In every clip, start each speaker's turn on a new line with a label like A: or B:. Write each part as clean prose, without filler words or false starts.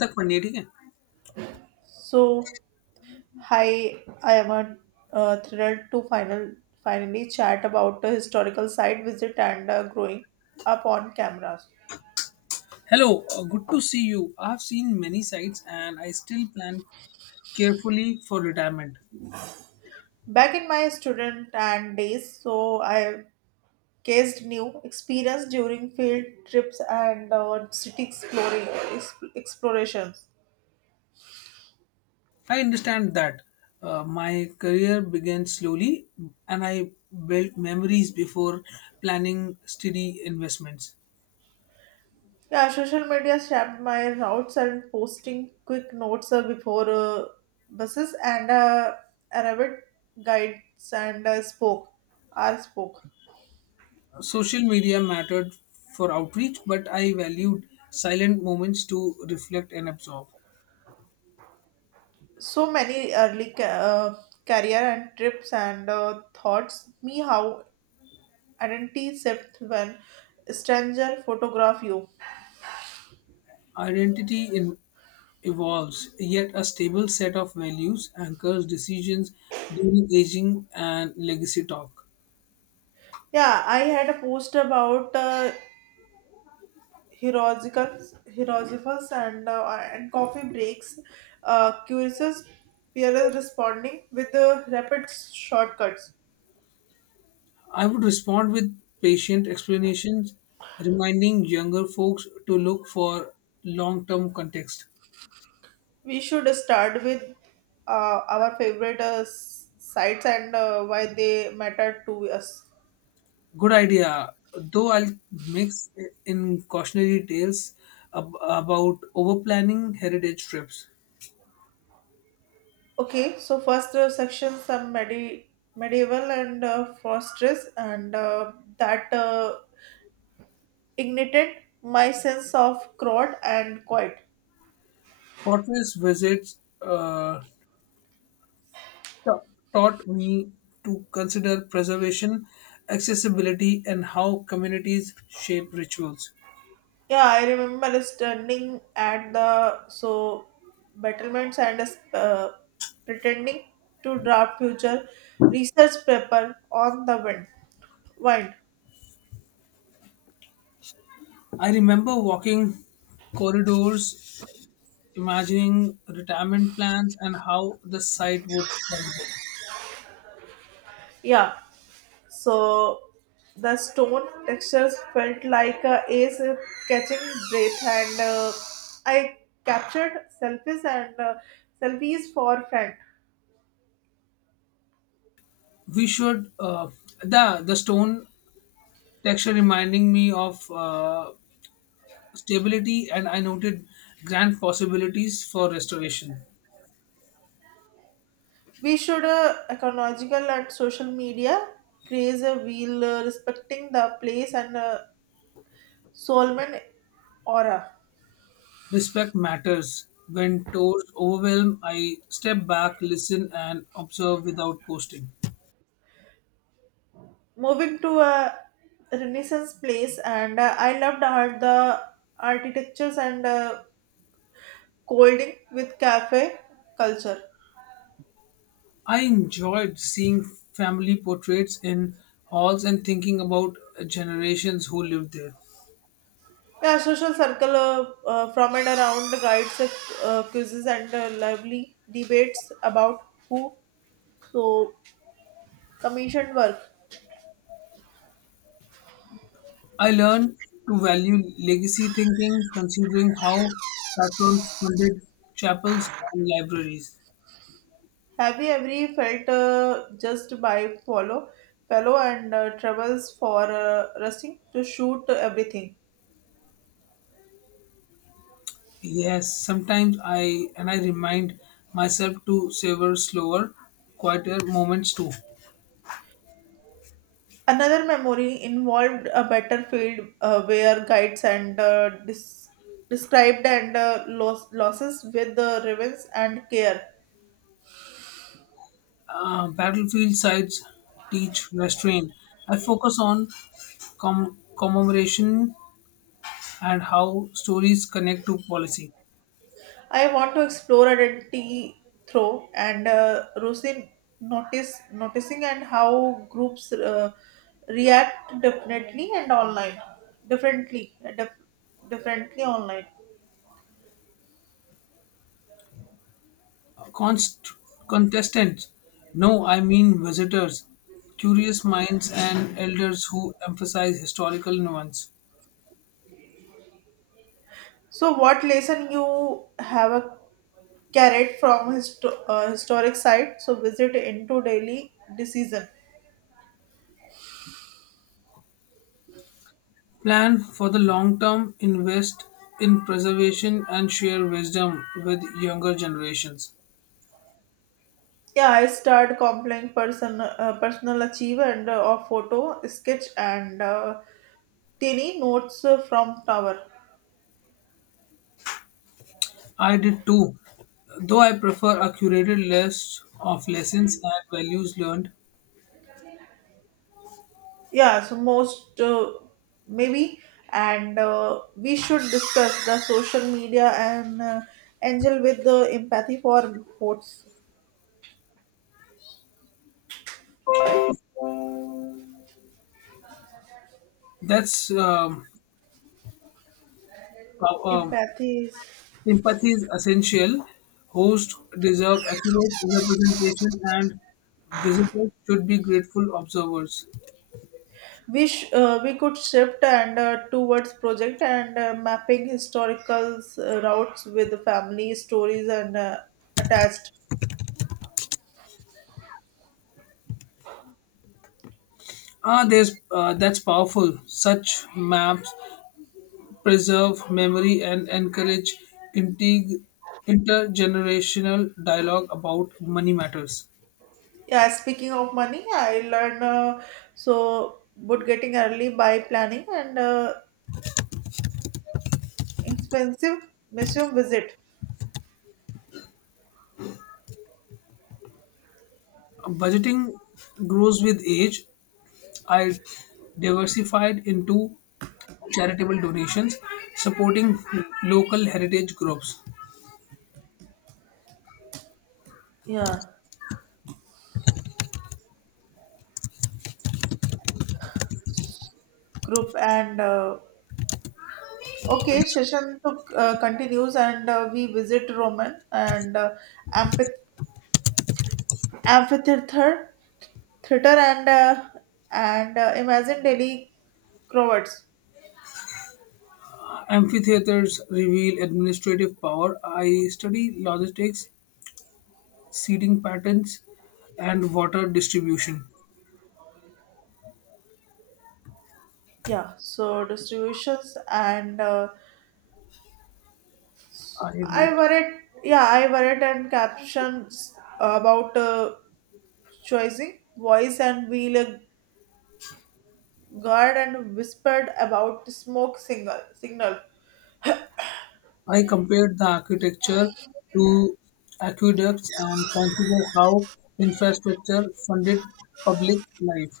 A: The Quandary.
B: So, hi, I am thrilled to finally chat about a historical site visit and growing up on cameras.
A: Hello, good to see you. I've seen many sites and I still plan carefully for retirement.
B: Back in my student and days, so I cased new experience during field trips and city exploring explorations.
A: I understand that my career began slowly and I built memories before planning steady investments.
B: Yeah, social media shaped my routes and posting quick notes before buses and arrived guides and spoke. R spoke.
A: Social media mattered for outreach, but I valued silent moments to reflect and absorb.
B: So many early career and trips and thoughts me how identity shift when stranger photograph you.
A: Identity in, evolves, yet a stable set of values anchors decisions during aging and legacy talk.
B: Yeah, I had a post about heroicals heroicals and coffee breaks, curious peers responding with rapid shortcuts.
A: I would respond with patient explanations, reminding younger folks to look for long term context.
B: We should start with our favorite sites and why they matter to us.
A: Good idea, though I'll mix in cautionary tales about over planning heritage trips.
B: Okay, so first section some medieval and fortress and that ignited my sense of crowd and quiet.
A: Fortress visits. Ta- Taught me to consider preservation, accessibility, and how communities shape rituals.
B: Yeah, I remember standing at the so battlements and uh, pretending to draft future research paper on the wind. Wind.
A: I remember walking corridors, imagining retirement plans and how the site would form.
B: Yeah, so the stone textures felt like ace catching breath, and I captured selfies and uh, selfies for friend.
A: We should The stone texture reminding me of stability, and I noted grand possibilities for restoration.
B: We should ecological and social media craze a wheel, respecting the place and Solomon aura.
A: Respect matters. When tours overwhelm, I step back, listen, and observe without posting.
B: Moving to a Renaissance place, and I loved art, the architectures and colding with cafe culture.
A: I enjoyed seeing family portraits in halls and thinking about generations who lived there.
B: Yeah, social circle from and around the guides, quizzes, and lively debates about who so commissioned work.
A: I learned to value legacy thinking, considering how patrons funded chapels and libraries.
B: Have you ever felt just by follow fellow and troubles for rusting to shoot everything?
A: Yes, sometimes I remind myself to savor slower, quieter moments too.
B: Another memory involved a battlefield where guides and described and losses with the ravens and care.
A: Battlefield sites teach restraint. I focus on commemoration and how stories connect to policy.
B: I want to explore identity through and Rosin notice noticing and how groups react definitely and online differently dif- differently online.
A: Const- Contestants, no, I mean visitors, curious minds, and elders who emphasize historical nuance.
B: So what lesson you have a carried from historic site? So visit into daily decision.
A: Plan for the long term, invest in preservation, and share wisdom with younger generations.
B: Yeah, I start complying personal achievement of photo, sketch, and tiny notes from tower.
A: I did too, though I prefer a curated list of lessons and values learned.
B: Yeah, so most maybe, and we should discuss the social media and angel with the empathy for votes.
A: That's um, how, um,
B: Empathy is
A: Empathy is essential. Hosts deserve accurate representation, and visitors should be grateful observers.
B: we could shift and towards project and mapping historical routes with the family stories and attached.
A: Ah, there's that's powerful. Such maps preserve memory and encourage integ- intergenerational dialogue about money matters.
B: Yeah, speaking of money, I learn so would getting early by planning and expensive museum visit.
A: Budgeting grows with age, I diversified into charitable donations, supporting local heritage groups.
B: Yeah, group and okay, session took continues and we visit Roman and amphith- amphitheater theater and imagine Delhi crowds.
A: Amphitheaters reveal administrative power. I study logistics, seating patterns, and water distribution.
B: Yeah, so distributions and.
A: I
B: I
A: wrote.
B: worried, yeah, I worried and captions about choosing voice and wheel guard and whispered about smoke signal. Signal.
A: I compared the architecture to aqueducts and considered how infrastructure funded public life.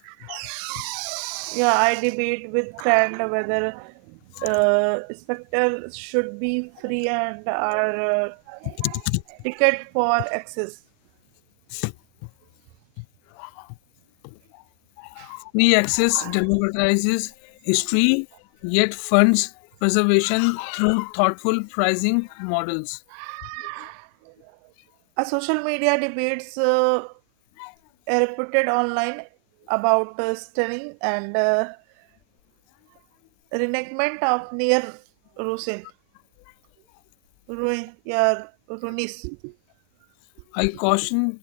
B: Yeah, I debate with friend whether spectre should be free and are ticket for access.
A: Free access democratizes history, yet funds preservation through thoughtful pricing models.
B: A social media debates reported online about stunning and reenactment of near Rusin. Yeah, Runis.
A: I caution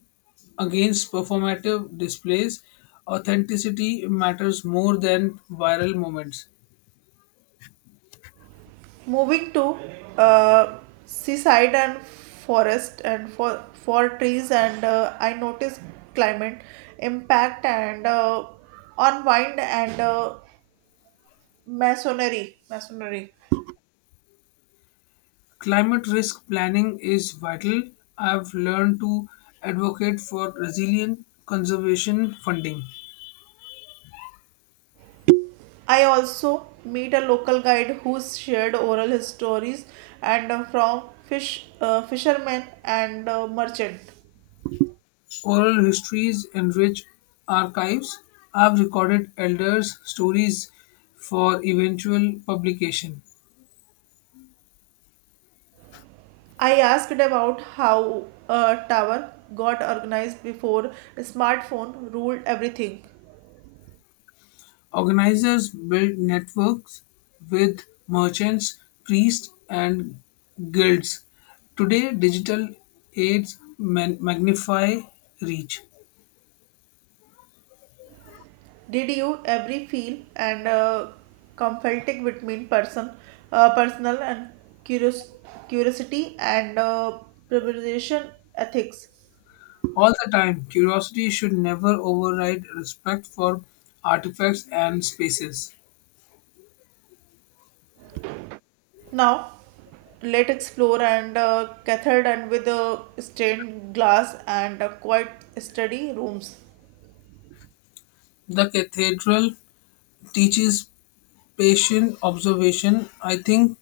A: against performative displays. Authenticity matters more than viral moments.
B: Moving to uh, seaside and forest and for trees and I noticed climate impact and on wine and masonry. Masonry.
A: Climate risk planning is vital. I've learned to advocate for resilient conservation funding.
B: I also meet a local guide who shared oral histories and from fishermen and merchant.
A: Oral histories enrich rich archives have recorded elders' stories for eventual publication.
B: I asked about how a tower got organized before smartphone ruled everything.
A: Organizers build networks with merchants, priests, and guilds. Today, digital aids magnify reach.
B: Did you every feel and conflicting between personal and curious, curiosity and preparation ethics?
A: All the time, curiosity should never override respect for artifacts and spaces.
B: Now, let explore and cathode and with a stained glass and quiet study rooms.
A: The cathedral teaches patient observation, I think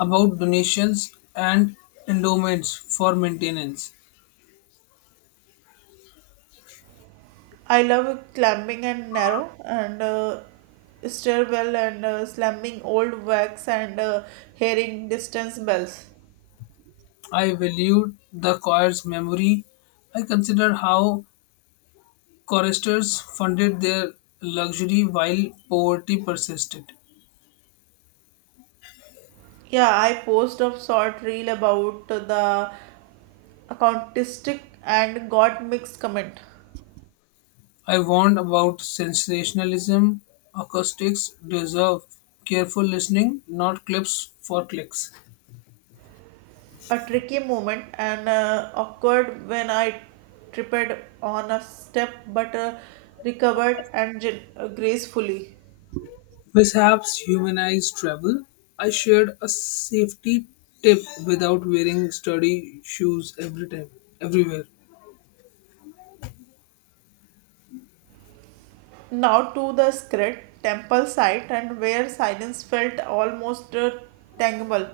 A: about donations and endowments for maintenance.
B: I love climbing and narrow and stairwell and slamming old wax and hearing distance bells.
A: I valued the choir's memory. I considered how choristers funded their luxury while poverty persisted.
B: Yeah, I post a short reel about the accountistic and got mixed comment.
A: I warned about sensationalism. Acoustics deserve careful listening, not clips for clicks.
B: A tricky moment and awkward when I tripped on a step but recovered and gracefully.
A: Mishaps humanize travel. I shared a safety tip without wearing sturdy shoes every time, everywhere.
B: Now to the script temple site and where silence felt almost tangible.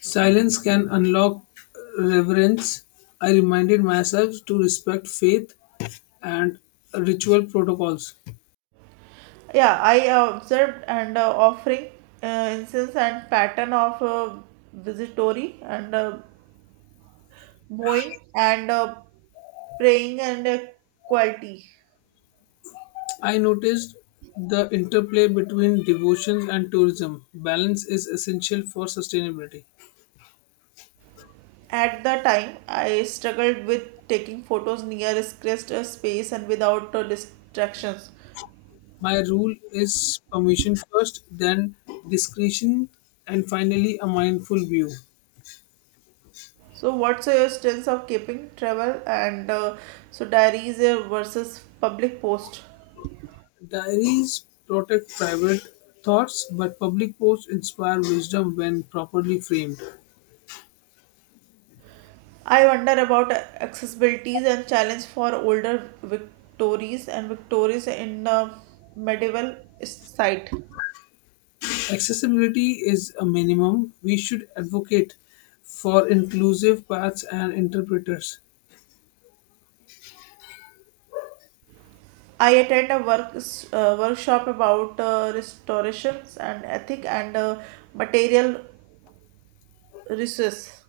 A: Silence can unlock reverence. I reminded myself to respect faith and ritual protocols.
B: Yeah, I observed and offering incense and pattern of visitory and bowing and praying and quality.
A: I noticed the interplay between devotion and tourism. Balance is essential for sustainability.
B: At the time, I struggled with taking photos near scarce space and without distractions.
A: My rule is permission first, then discretion, and finally a mindful view.
B: So, what's your stance of keeping travel and so diaries versus public post?
A: Diaries protect private thoughts, but public posts inspire wisdom when properly framed.
B: I wonder about accessibilities and challenge for older Victories and Victories in the medieval site.
A: Accessibility is a minimum. We should advocate for inclusive paths and interpreters.
B: I attend a workshop about restorations and ethic and material resources.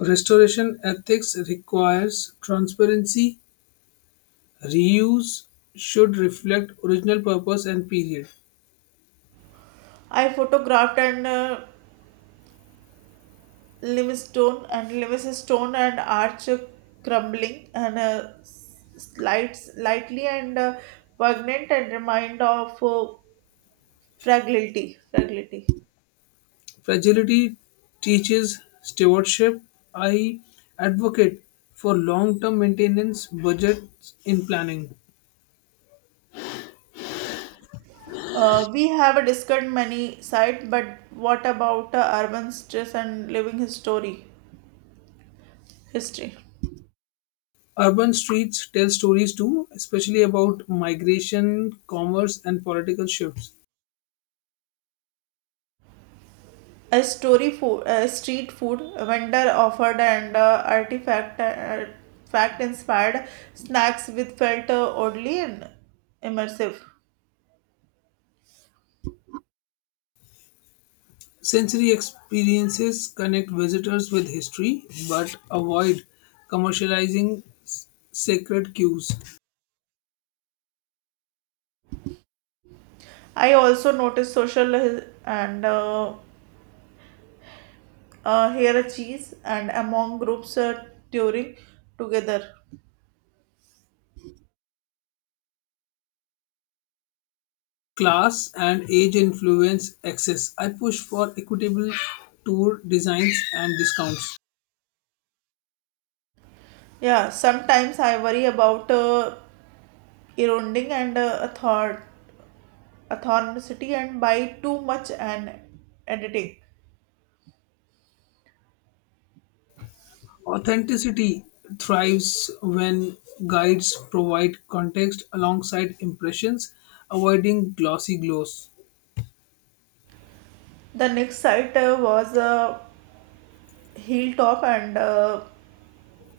A: Restoration ethics requires transparency. Reuse should reflect original purpose and period.
B: I photographed and limestone and limestone and arch crumbling and slides lightly and pregnant and remind of fragility fragility.
A: Fragility teaches stewardship. I advocate for long term maintenance budgets in planning.
B: Uh, we have discussed many sites but what about urban stress and living history history.
A: Urban streets tell stories too, especially about migration, commerce, and political shifts.
B: A story food a street food vendor offered and artifact fact inspired snacks with felt oddly and immersive.
A: Sensory experiences connect visitors with history but avoid commercializing sacred cues.
B: I also noticed social hi- and hierarchies and among groups during together.
A: Class and age influence access. I push for equitable tour designs and discounts.
B: Yeah, sometimes I worry about eroding and authenticity and by too much and editing.
A: Authenticity thrives when guides provide context alongside impressions, avoiding glossy gloss.
B: The next site was Hilltop and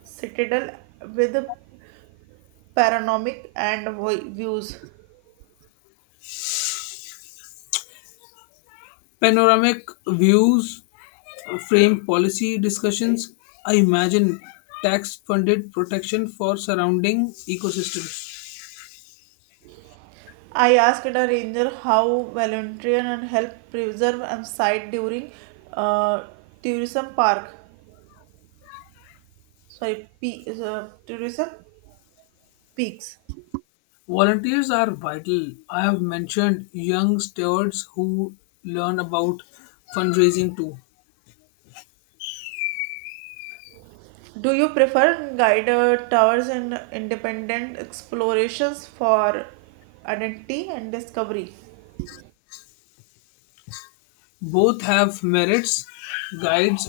B: Citadel with panoramic and views.
A: Panoramic views frame policy discussions. I imagine tax funded protection for surrounding ecosystems.
B: I asked a ranger how volunteer and help preserve a site during uh, tourism park. Sorry, tourism peaks.
A: Volunteers are vital. I have mentioned young stewards who learn about fundraising too.
B: Do you prefer guided tours and independent explorations for identity and discovery?
A: Both have merits. Guides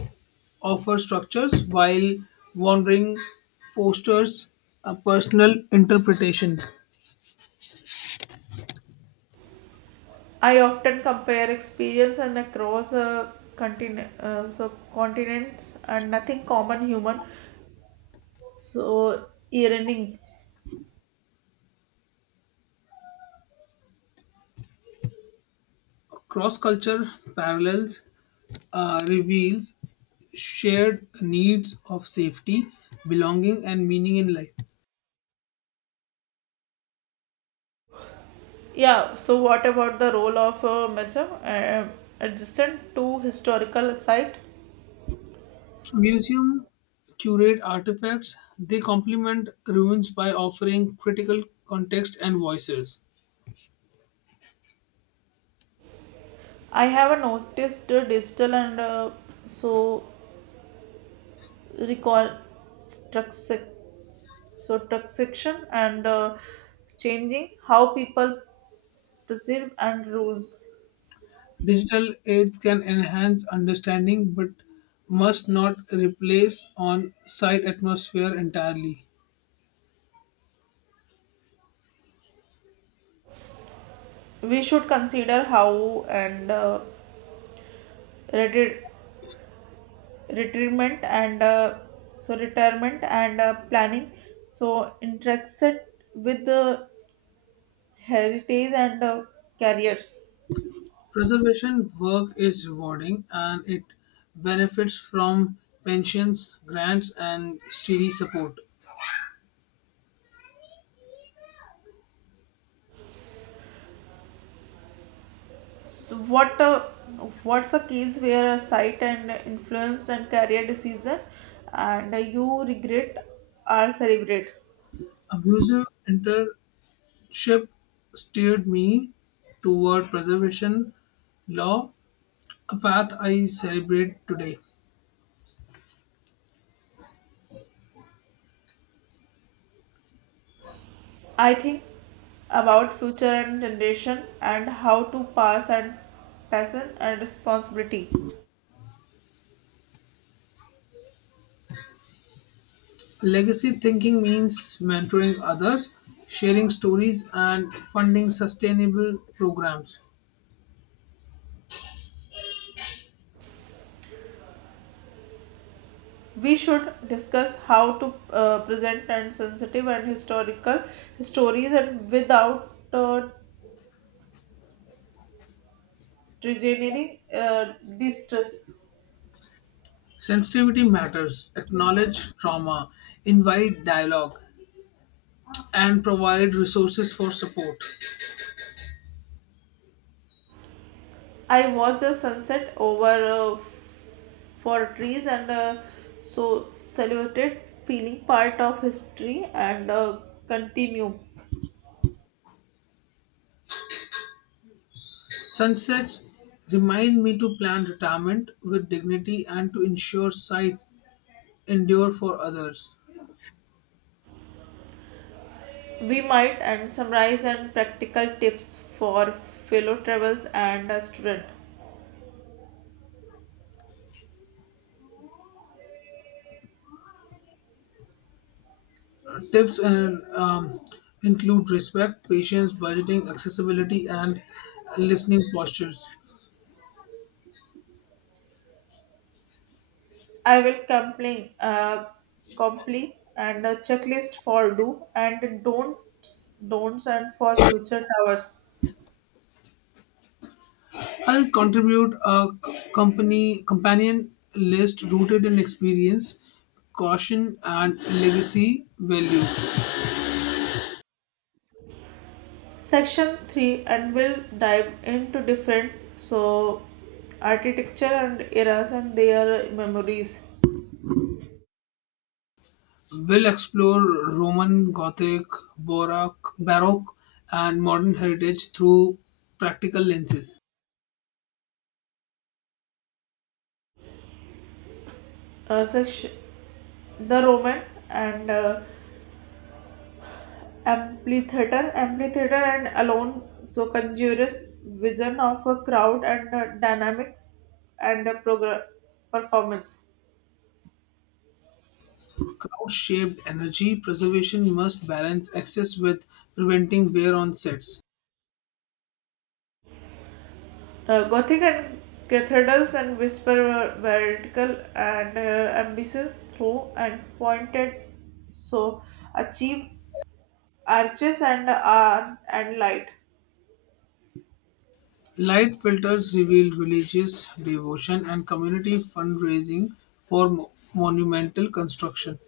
A: offer structures while wandering fosters a personal interpretation.
B: I often compare experience and across continents and nothing common human. So, yearning.
A: Cross culture parallels reveals shared needs of safety, belonging, and meaning in life.
B: Yeah, so what about the role of a museum adjacent to historical site?
A: Museum curate artifacts, they complement ruins by offering critical context and voices.
B: I have noticed the digital and so recall truxic so section and changing how people perceive and rules.
A: Digital aids can enhance understanding but must not replace on site atmosphere entirely.
B: We should consider how and reti- retirement and retirement and planning so intersect with the heritage and careers.
A: Preservation work is rewarding and it benefits from pensions, grants, and steady support.
B: So what's a case where a site and influenced and career decision and you regret or celebrate?
A: A museum internship steered me toward preservation law, a path I celebrate today.
B: I think about future and generation and how to pass and passion and responsibility.
A: Legacy thinking means mentoring others, sharing stories, and funding sustainable programs.
B: We should discuss how to present and sensitive and historical stories and without degenerating distress.
A: Sensitivity matters, acknowledge trauma, invite dialogue, and provide resources for support.
B: I watched the sunset over for trees and so saluted, feeling part of history and continue.
A: Sunsets remind me to plan retirement with dignity and to ensure sight endure for others.
B: We might and summarize and practical tips for fellow travels and student.
A: Tips in, um, Include respect, patience, budgeting, accessibility, and listening postures.
B: I will complete and a checklist for don'ts and for future travels.
A: I'll contribute a company companion list rooted in experience, caution, and legacy value.
B: Section 3 and we'll dive into different so architecture and eras and their memories.
A: We'll explore Roman, Gothic, Baroque, and modern heritage through practical lenses.
B: Such the roman and amphitheater and alone so conjures vision of a crowd and dynamics and performance.
A: Crowd shaped energy preservation must balance excess with preventing wear on sets.
B: Gothic and cathedrals and whisper were vertical and ambitious through and pointed so achieve arches and are and light.
A: Light filters revealed religious devotion and community fundraising for monumental construction.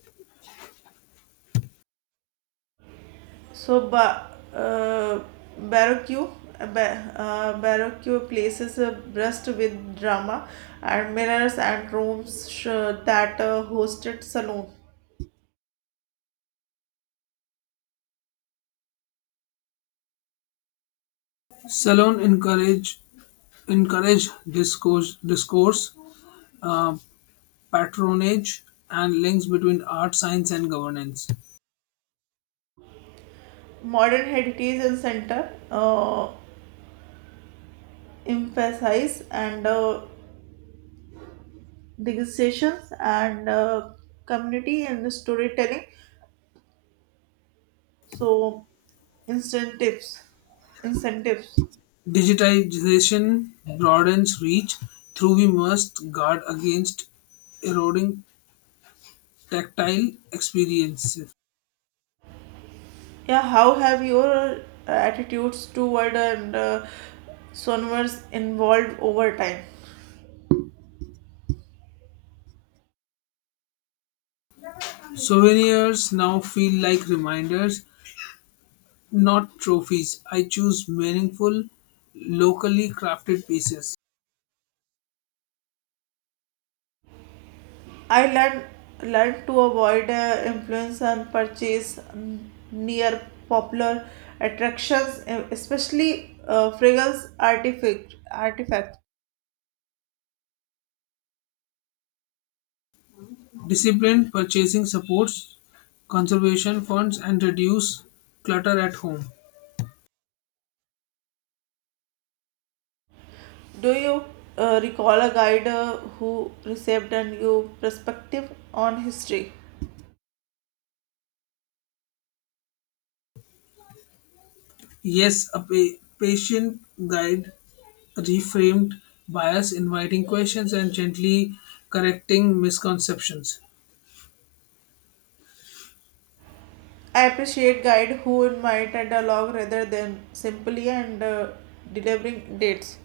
B: So Baroque Baroque places a breast with drama and mirrors and rooms that hosted saloon.
A: Salon encourage discourse, patronage, and links between art, science, and governance.
B: Modern heritage and center emphasize and degustations and community and storytelling. So incentives, incentives.
A: Digitization broadens reach, though we must guard against eroding tactile experiences.
B: Yeah, how have your attitudes toward and sonors evolved over time?
A: Souvenirs now feel like reminders. Not trophies. I choose meaningful, locally crafted pieces.
B: I learned to avoid influence and purchase near popular attractions, especially fragrance artifacts.
A: Disciplined purchasing supports conservation funds and reduce clutter at home.
B: Do you recall a guide who received a new perspective on history?
A: Yes, a patient guide reframed bias, inviting questions and gently correcting misconceptions.
B: I appreciate guide who invite a dialogue rather than simply and delivering dates.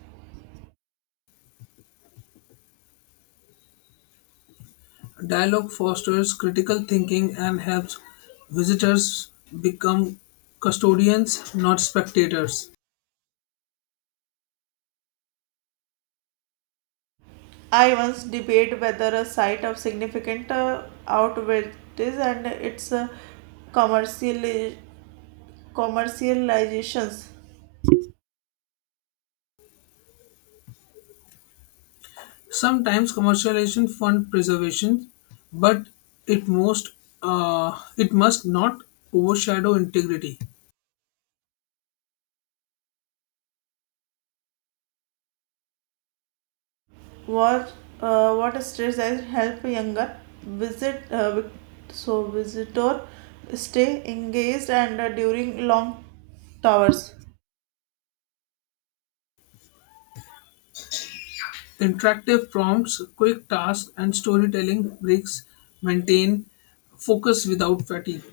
A: Dialogue fosters critical thinking and helps visitors become custodians, not spectators.
B: I once debate whether a site of significant outweighs and its commerciali- commercializations.
A: Sometimes commercialization fund preservation, but it most it must not overshadow integrity.
B: What what strategies help younger visitor stay engaged and during long towers.
A: Interactive prompts, quick tasks, and storytelling breaks maintain focus without fatigue.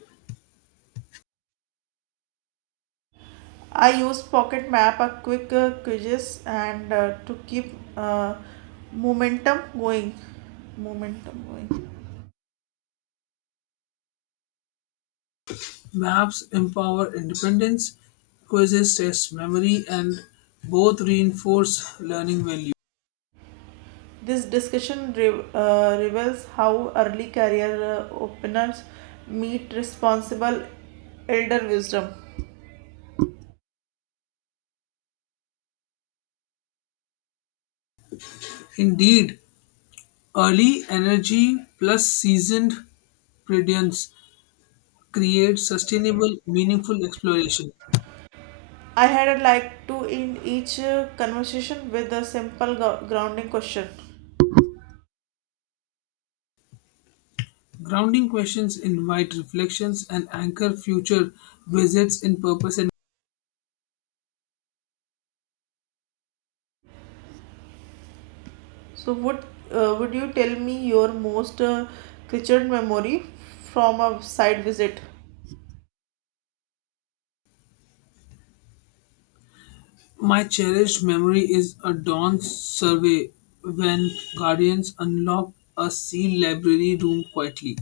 B: I use Pocket Map, a quick quizzes, and to keep momentum going. Momentum going.
A: Maps empower independence, quizzes test memory, and both reinforce learning value.
B: This discussion reveals how early career openers meet responsible elder wisdom.
A: Indeed, early energy plus seasoned prudence create sustainable, meaningful exploration.
B: I had a like to end each conversation with a simple grounding question.
A: Grounding questions invite reflections and anchor future visits in purpose. And
B: So, would you tell me your most treasured memory from a side visit?
A: my cherished memory is a dawn survey when guardians unlocked a sealed library room quietly.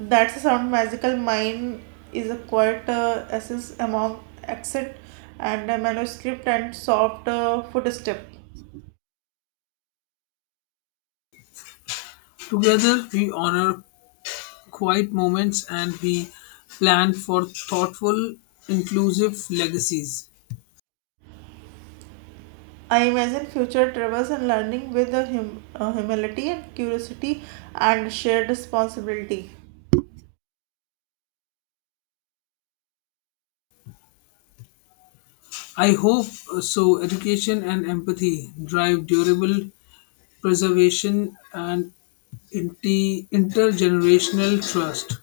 B: That's the sound magical mind is a quiet essence among accent and a manuscript and soft footstep.
A: Together, we honor quiet moments and we plan for thoughtful, inclusive legacies.
B: I imagine future travels and learning with a humility and curiosity and shared responsibility.
A: I hope so. Education and empathy drive durable preservation and intergenerational trust.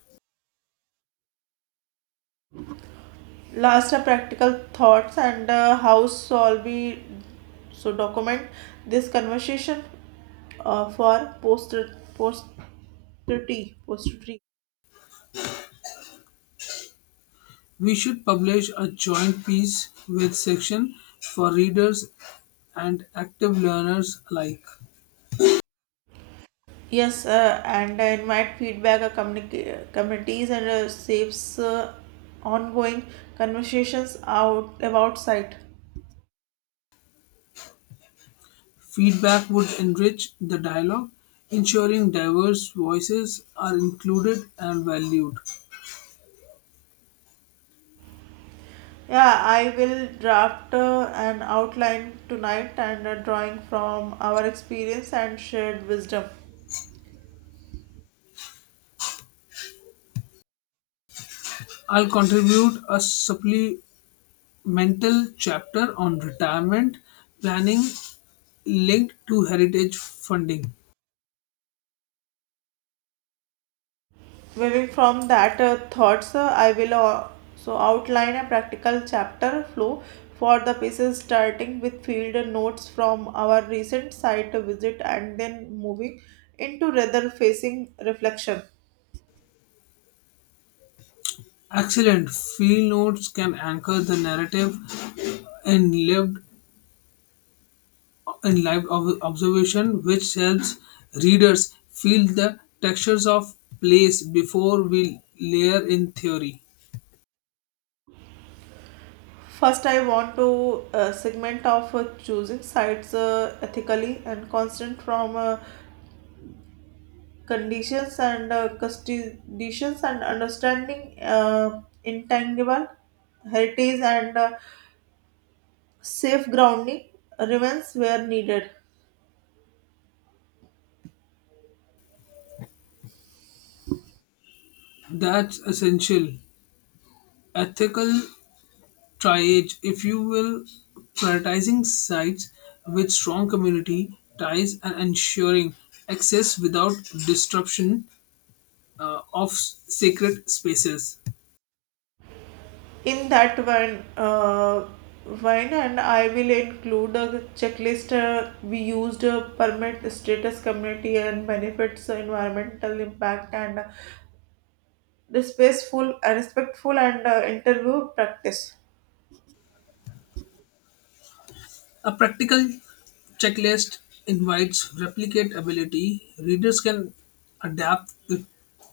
B: Last are practical thoughts and how shall we so document this conversation for posterity.
A: We should publish a joint piece with section for readers and active learners alike.
B: Yes, and I invite feedback communities and saves ongoing conversations out about site.
A: Feedback would enrich the dialogue, ensuring diverse voices are included and valued.
B: Yeah, I will draft an outline tonight and a drawing from our experience and shared wisdom.
A: I'll contribute a supplemental chapter on retirement planning linked to heritage funding.
B: Moving from that thoughts, I will also outline a practical chapter flow for the pieces, starting with field notes from our recent site visit and then moving into rather facing reflection.
A: Excellent. Field notes can anchor the narrative in lived in live observation which helps readers feel the textures of place before we layer in theory.
B: First, I want to segment of choosing sites ethically and constant from conditions and understanding intangible heritage and Safe grounding remains where needed.
A: That's essential. Ethical triage, if you will, prioritizing sites with strong community ties and ensuring access without disruption uh, of s- sacred spaces.
B: In that one and I will include a checklist we used permit status community and benefits environmental impact and respectful and interview practice.
A: A practical checklist invites replicatability. Readers can adapt it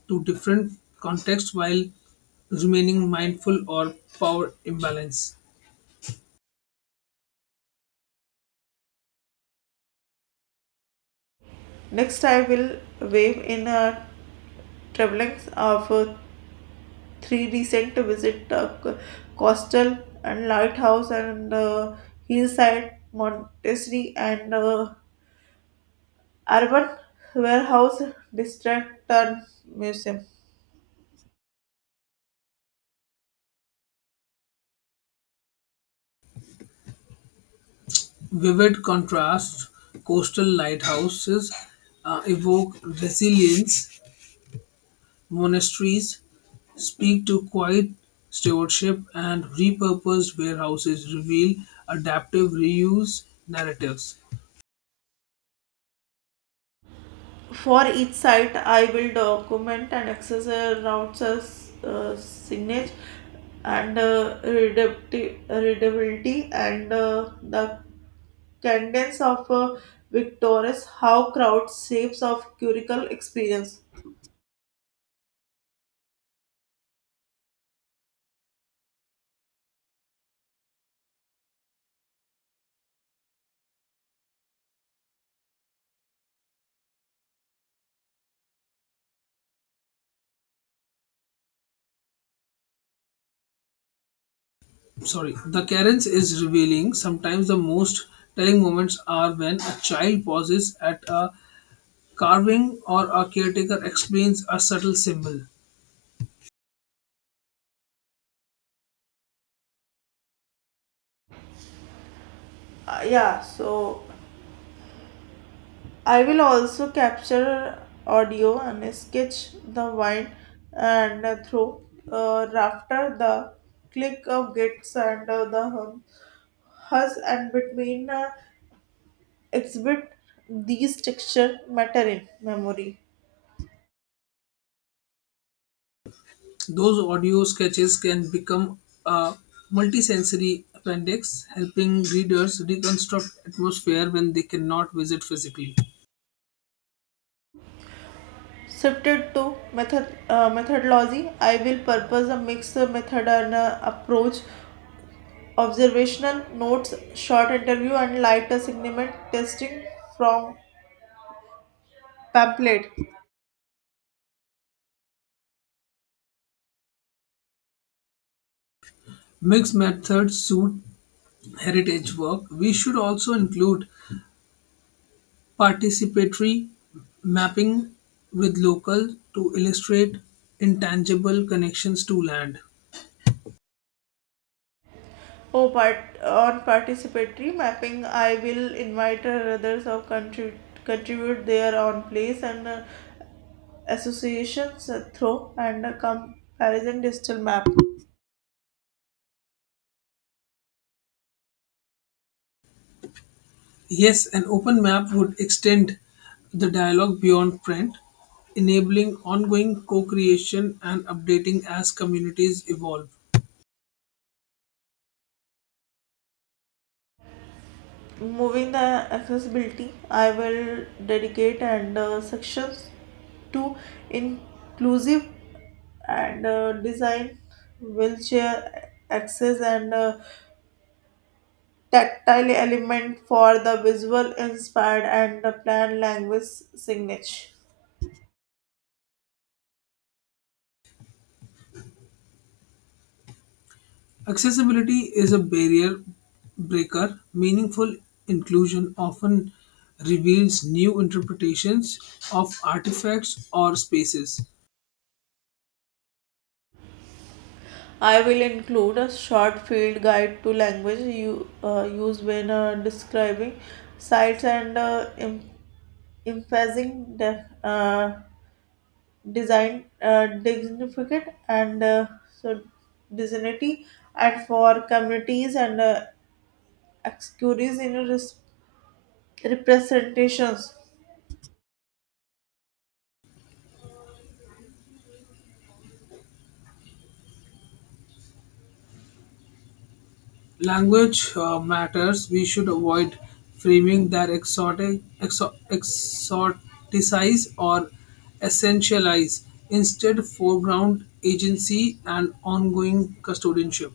A: to different contexts while remaining mindful or power imbalance.
B: Next, I will wave in travelings of three recent visit the coastal and lighthouse and hillside monastery and urban warehouse district and museum.
A: Vivid contrasts, coastal lighthouses evoke resilience, monasteries speak to quiet stewardship, and repurposed warehouses reveal adaptive reuse narratives.
B: For each site, I will document and accessor routes as signage and readability and the cadence of victorious how crowd shapes of curical experience.
A: Sorry, the carence is revealing, sometimes the most telling moments are when a child pauses at a carving or a caretaker explains a subtle symbol.
B: Uh, yeah so I will also capture audio and sketch the wind and through after the click of gates and the hush and between exhibit these texture matter in memory.
A: Those audio sketches can become a multisensory appendix helping readers reconstruct atmosphere when they cannot visit physically.
B: Shifted to methodology, I will purpose a mixed method and approach, observational notes, short interview, and lighter segment testing from pamphlet.
A: Mixed methods suit heritage work, we should also include participatory mapping with local to illustrate intangible connections to land.
B: Oh, part on participatory mapping, I will invite others of contribute their own place and associations through and a comparison digital map.
A: Yes, an open map would extend the dialogue beyond print, enabling ongoing co creation and updating as communities evolve.
B: Moving the accessibility, I will dedicate and sections to inclusive and design, wheelchair access and tactile element for the visual inspired and the planned language signage.
A: Accessibility is a barrier breaker. Meaningful inclusion often reveals new interpretations of artifacts or spaces.
B: I will include a short field guide to language you use when describing sites and emphasizing the design dignificant and so dignity and for communities and excurities in representations.
A: Language matters. We should avoid framing that exoticize or essentialize. Instead, foreground agency and ongoing custodianship.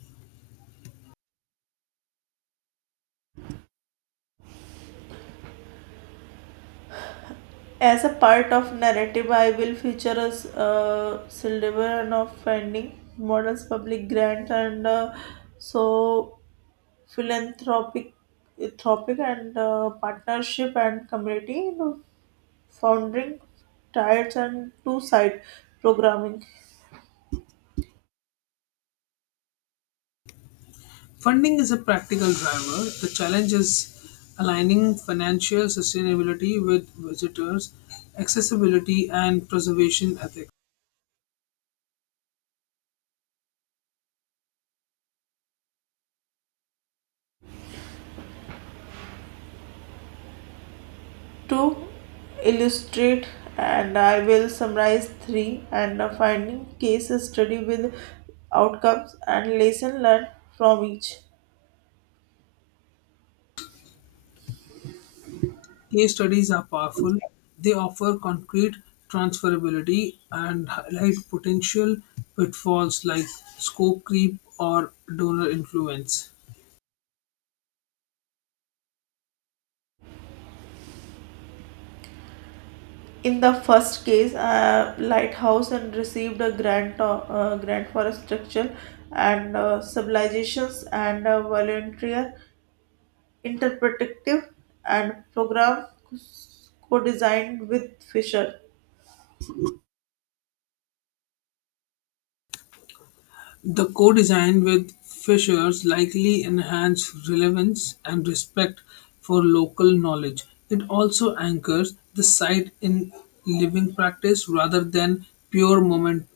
B: As a part of narrative, I will feature a celebration of finding models, public grants, and so philanthropic, philanthropic and partnership and community, founding tides and two side programming.
A: Funding is a practical driver. The challenge is aligning financial sustainability with visitors, accessibility, and preservation ethics.
B: To illustrate, and I will summarize three and finding case study with outcomes and lesson learned from each.
A: Case studies are powerful. They offer concrete transferability and highlight potential pitfalls like scope creep or donor influence.
B: In the first case, lighthouse and received a grant grant for a structure and civilizations and a volunteer interpretative and program co-designed with Fisher.
A: The co design with Fishers likely enhance relevance and respect for local knowledge. It also anchors the site in living practice rather than pure momentality,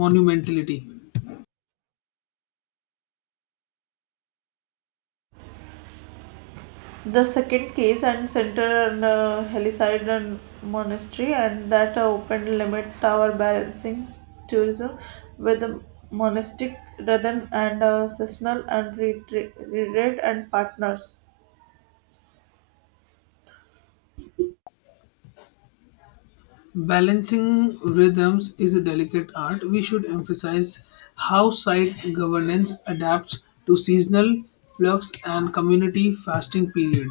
A: monumentality.
B: The second case and center and Heliside and monastery and that open limit tower balancing tourism with the monastic rhythm and seasonal and retreat and partners.
A: Balancing rhythms is a delicate art. We should emphasize how site governance adapts to seasonal flux and community fasting period.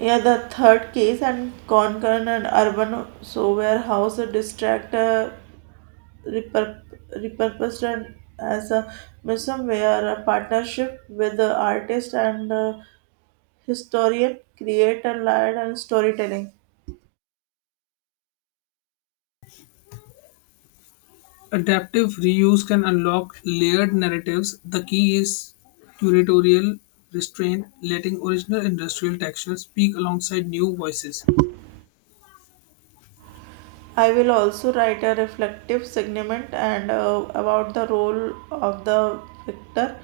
B: Yeah, the third case and Concurrent and Urban So Warehouse distract repurp- repurposed and as a museum where a partnership with the artist and historian create a light and storytelling.
A: Adaptive reuse can unlock layered narratives. The key is curatorial restraint, letting original industrial textures speak alongside new voices.
B: I will also write a reflective segment and about the role of the victor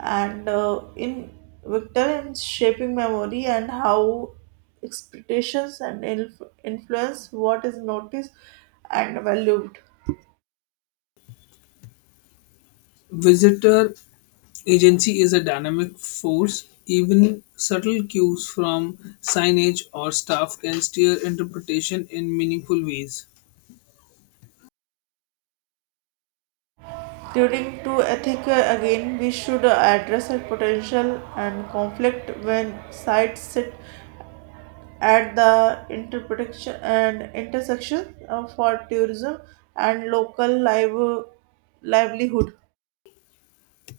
B: and in victor in shaping memory and how expectations and influence what is noticed and valued.
A: Visitor Agency is a dynamic force. Even subtle cues from signage or staff can steer interpretation in meaningful ways.
B: Turning to ethic again, we should address a potential and conflict when sides sit at the interpretation and intersection for tourism and local livelihood.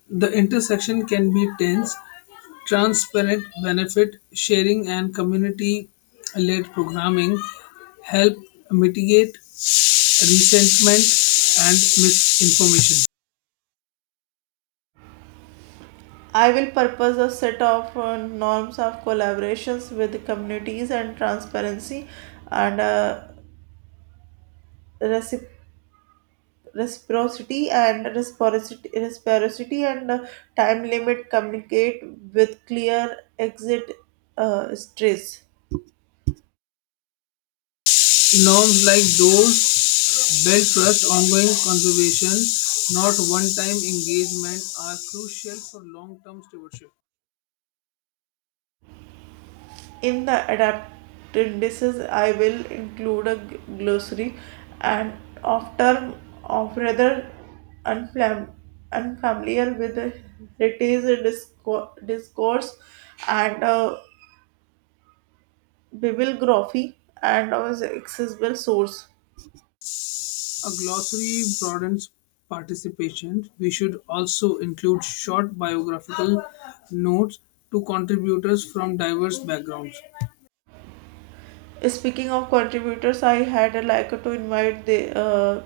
A: The intersection can be tense, transparent benefit sharing and community led programming help mitigate resentment and misinformation.
B: I will purpose a set of norms of collaborations with the communities and transparency and recip- reciprocity and time limit communicate with clear exit stress.
A: Norms like those build trust, ongoing conservation, not one time engagement, are crucial for long term stewardship.
B: In the appendices, I will include a glossary and of term of rather unfam- unfamiliar with the heritage discourse and bibliography and of accessible source.
A: A glossary broadens participation. We should also include short biographical notes to contributors from diverse backgrounds.
B: Speaking of contributors, I had a like to invite the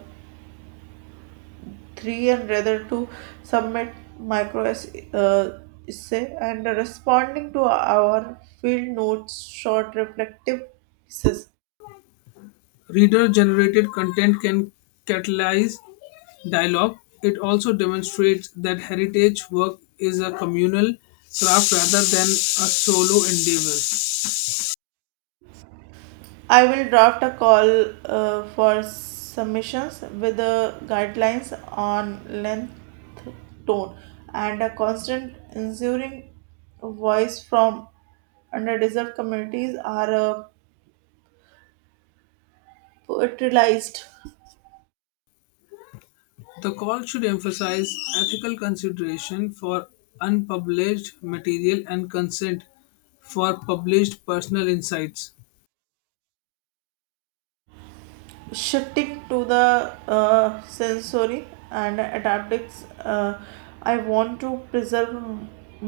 B: 3 and rather to submit micro ess- uh, essay and responding to our field notes short reflective pieces.
A: Reader generated content can catalyze dialogue. It also demonstrates that heritage work is a communal craft rather than a solo endeavor.
B: I will draft a call for submissions with the guidelines on length, tone, and a constant ensuring voice from underdeserved communities are poetryized.
A: The call should emphasize ethical consideration for unpublished material and consent for published personal insights.
B: Shifting to the sensory and adaptics, I want to preserve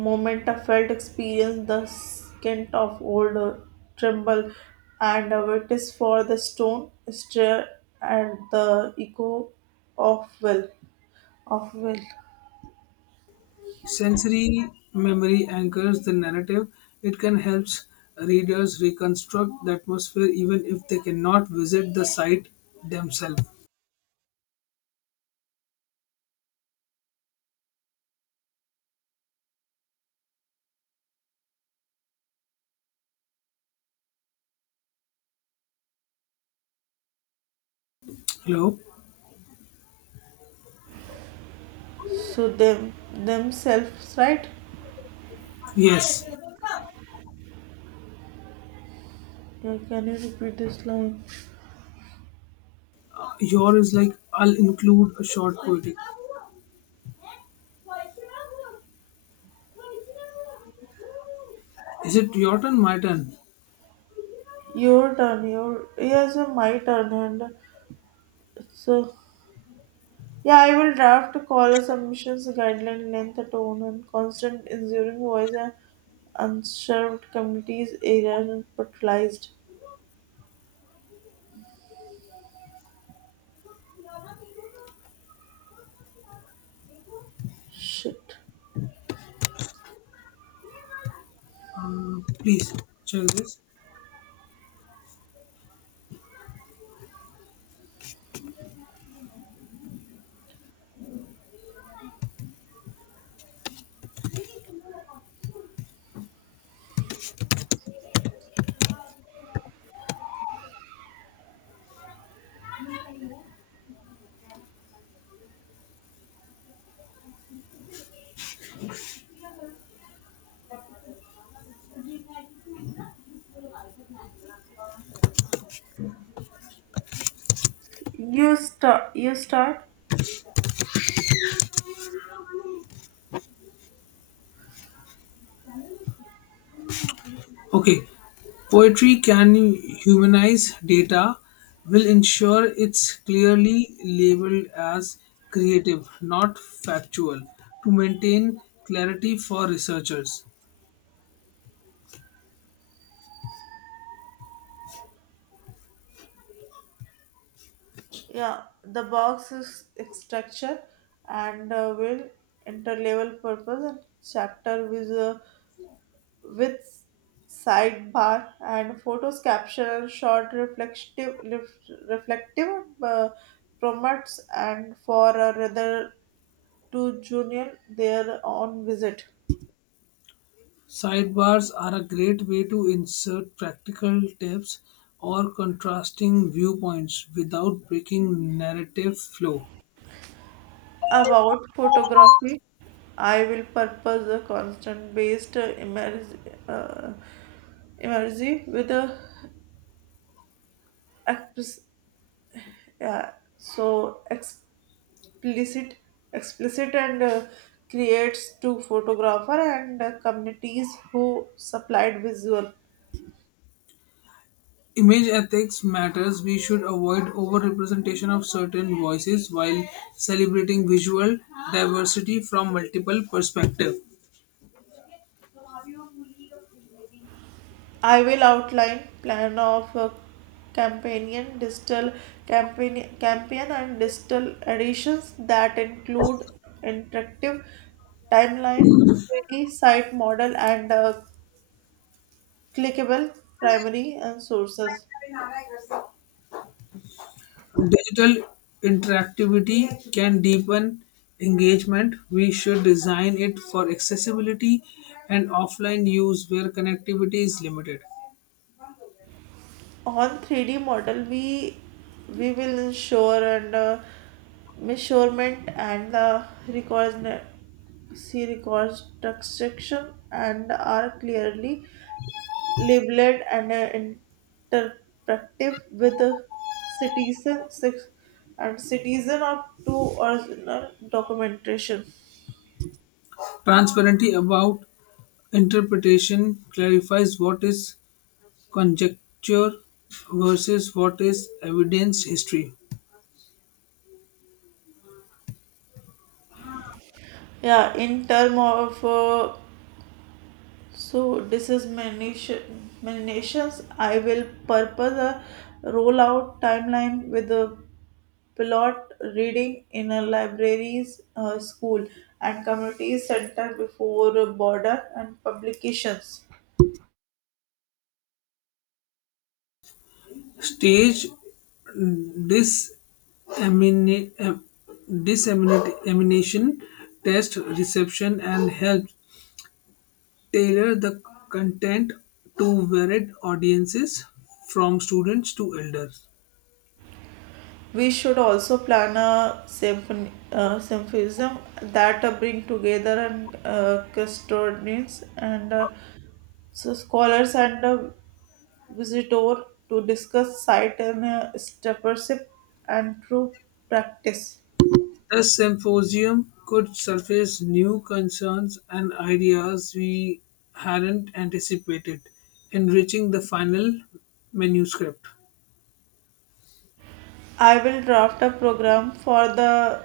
B: moment of felt experience, the scent of old tremble and a witness for the stone stir and the echo of will of will.
A: Sensory memory anchors the narrative. It can help readers reconstruct the atmosphere even if they cannot visit the site themselves. Hello?
B: So them themselves, right?
A: Yes.
B: Yeah, can you repeat this line?
A: Yours is like, I'll include a short poetic. Is it your turn? My turn.
B: Your turn. Your, yes, my turn and so Yeah, I will draft a call, a submissions guideline, length, tone, and constant ensuring voice and unserved communities error and fertilized. Shit.
A: Please check this.
B: You start. You start.
A: Okay, poetry can humanize data, will ensure it's clearly labeled as creative, not factual, to maintain clarity for researchers.
B: Yeah, the box is structure and will interlevel purpose and chapter with a with sidebar and photos capture short reflective promotes and for a rather to Junior their own visit.
A: Sidebars are a great way to insert practical tips or contrasting viewpoints without breaking narrative flow.
B: About photography, I will purpose a constant based uh, immersive with a expres- yeah, so explicit explicit and creates to photographer and communities who supplied visual.
A: Image ethics matters. We should avoid overrepresentation of certain voices while celebrating visual diversity from multiple perspectives.
B: I will outline plan of companion digital campaign and digital additions that include interactive timeline, 3D site model, and clickable primary and sources.
A: Digital interactivity can deepen engagement. We should design it for accessibility and offline use where connectivity is limited.
B: On 3D model, we will ensure and measurement and the records see records construction and are clearly labeled and interactive with the citizen six and citizen of two original documentation.
A: Transparency about interpretation clarifies what is conjecture versus what is evidenced history.
B: Yeah, in term of so this is Manish's, I will purpose a rollout timeline with a pilot reading in a libraries, school, and community center before a border and publications.
A: Stage disemini- em- dissemination test reception and help tailor the content to varied audiences from students to elders.
B: We should also plan a symphysm that bring together and custodians and scholars and visitor to discuss site and stewardship and true practice.
A: The symposium could surface new concerns and ideas we hadn't anticipated, enriching the final manuscript.
B: I will draft a program for the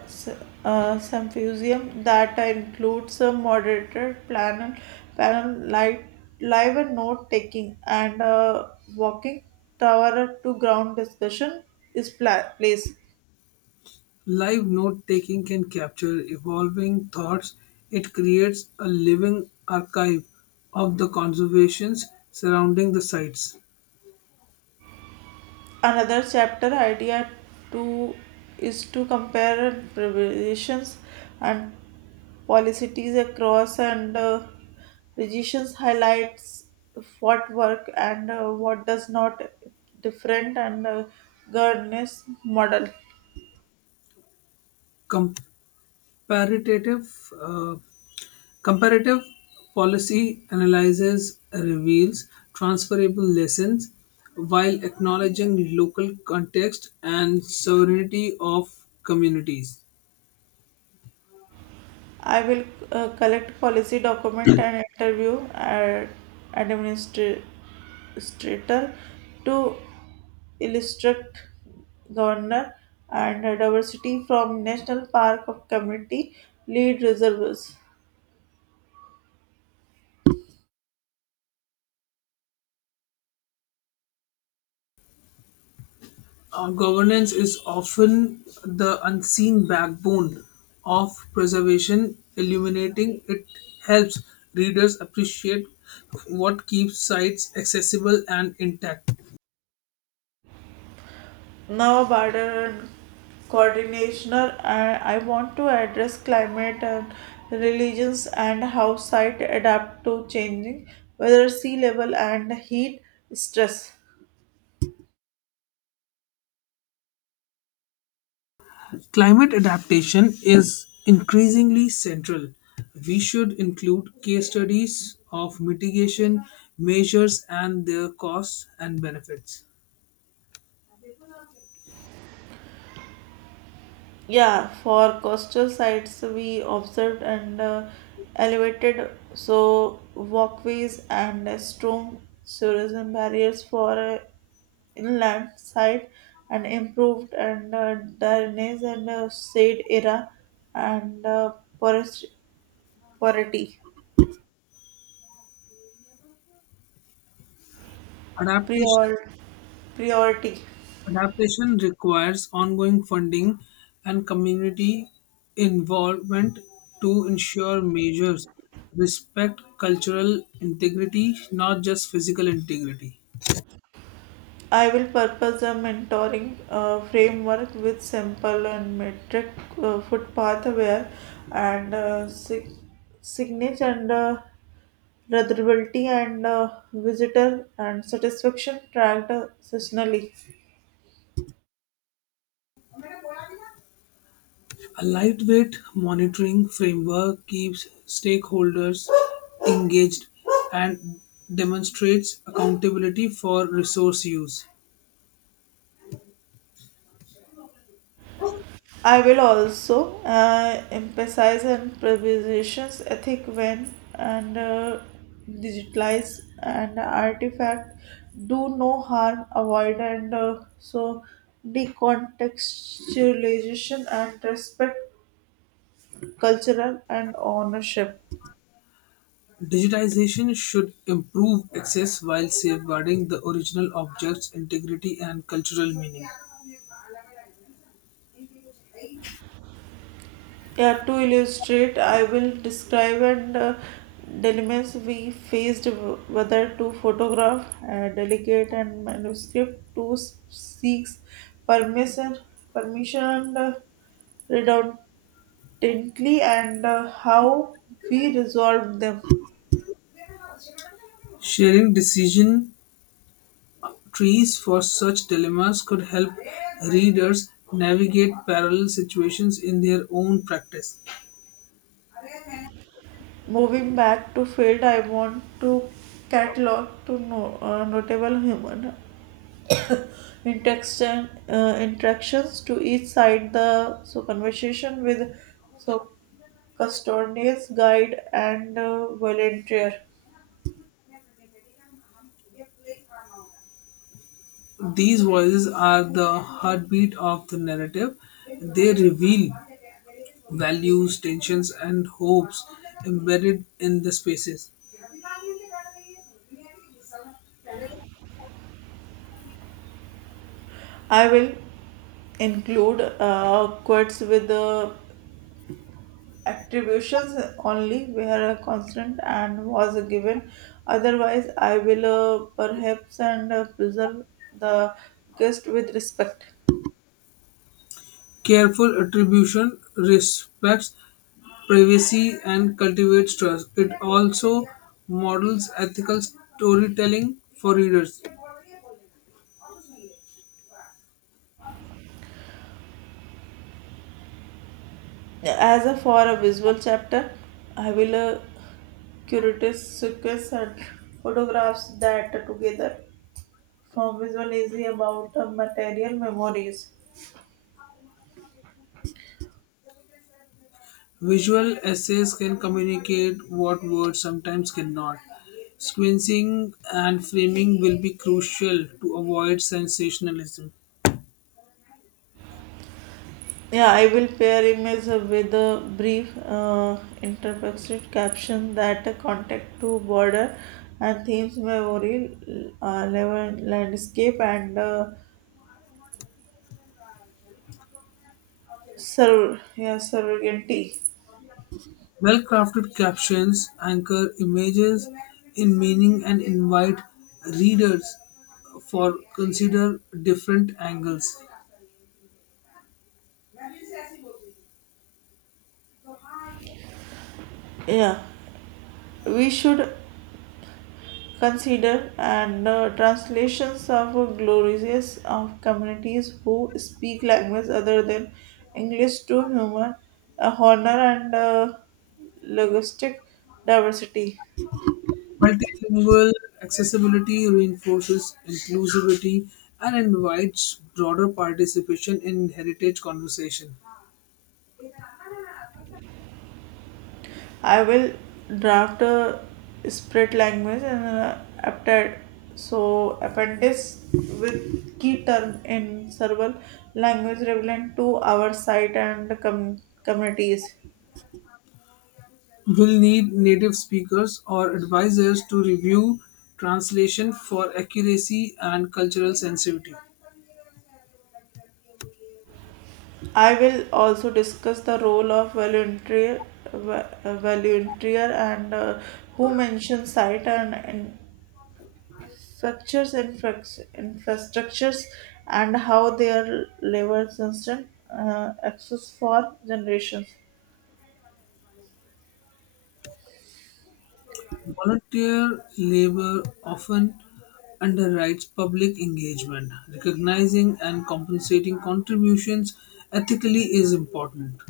B: symposium that includes a moderator, panel, live and note taking, and a walking tower to ground discussion is place.
A: Live note taking can capture evolving thoughts. It creates a living archive of the conservations surrounding the sites.
B: Another chapter idea two is to compare preparations and policies across and regions highlights what work and what does not different and governance model.
A: Comparative, uh, comparative policy analysis reveals transferable lessons while acknowledging local context and sovereignty of communities.
B: I will collect policy document and interview an administrator to illustrate governor and diversity from National Park of Community Lead Reserves.
A: Governance is often the unseen backbone of preservation. Illuminating it helps readers appreciate what keeps sites accessible and intact.
B: Now, border coordinator, I want to address climate and religions and how site adapt to changing weather, sea level, and heat stress.
A: Climate adaptation is increasingly central. We should include case studies of mitigation measures and their costs and benefits.
B: Yeah, for coastal sites we observed and elevated so walkways and strong tourism barriers for inland side and improved and drainage and shade era and forest- priority
A: Adaptation
B: prior- priority.
A: Adaptation requires ongoing funding and community involvement to ensure measures respect cultural integrity, not just physical integrity.
B: I will purpose a mentoring framework with simple and metric footpath aware and signage and ratherability and visitor and satisfaction tracked seasonally.
A: A lightweight monitoring framework keeps stakeholders engaged and demonstrates accountability for resource use.
B: I will also emphasize on preservation's ethic when and digitalize and artifact, do no harm, avoid and decontextualization and respect cultural and ownership.
A: Digitization should improve access while safeguarding the original object's integrity and cultural meaning.
B: Yeah, to illustrate, I will describe and dilemmas we faced whether to photograph, delegate and manuscript to seeks permission, permission and redundantly and how we resolved them.
A: Sharing decision trees for such dilemmas could help readers navigate parallel situations in their own practice.
B: Moving back to field, I want to catalog to no, notable human interactions to each side the so conversation with so custodians guide and volunteer.
A: These voices are the heartbeat of the narrative. They reveal values, tensions, and hopes embedded in the spaces.
B: I will include quotes with the attributions only where a constant and was given, otherwise I will perhaps and preserve the guest with respect.
A: Careful attribution respects privacy and cultivates trust. It also models ethical storytelling for readers.
B: As a for a visual chapter, I will curate sequence and photographs that together from visual is about material memories.
A: Visual essays can communicate what words sometimes cannot. Sequencing and framing will be crucial to avoid sensationalism.
B: Yeah, I will pair image with a brief interpretive caption that contact to border and themes memory, level landscape and sur- yeah, surrogacy.
A: Well crafted captions anchor images in meaning and invite readers for consider different angles.
B: Yeah, we should consider and translations of glorious of communities who speak language other than English to human honor and linguistic diversity.
A: Multilingual accessibility reinforces inclusivity and invites broader participation in heritage conversation.
B: I will draft a spread language and appendix with key term in several language relevant to our site and communities.
A: Will need native speakers or advisors to review translation for accuracy and cultural sensitivity.
B: I will also discuss the role of volunteer and who mentions site and, infrastructures, structures, infrastructures, and how they are levels instant access for generations.
A: Volunteer labor often underwrites public engagement. Recognizing and compensating contributions ethically is important.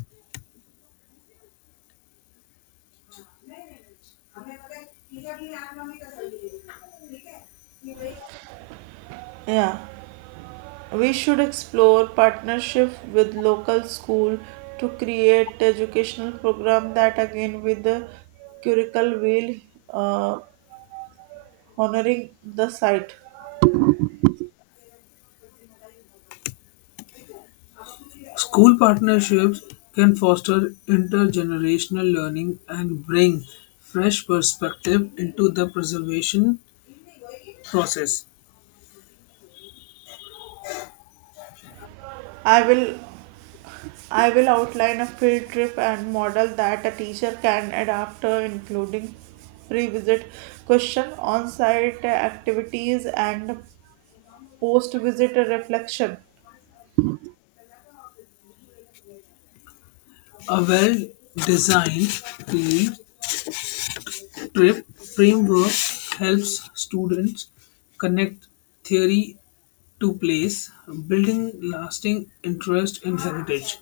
B: Yeah, we should explore partnership with local school to create educational program that again with the curricle will uh, honoring the site.
A: School partnerships can foster intergenerational learning and bring fresh perspective into the preservation process.
B: I will I will outline a field trip and model that a teacher can adapt, including pre-visit question, on-site activities, and post-visit reflection.
A: A well-designed field trip framework helps students connect theory to place, building lasting interest in heritage.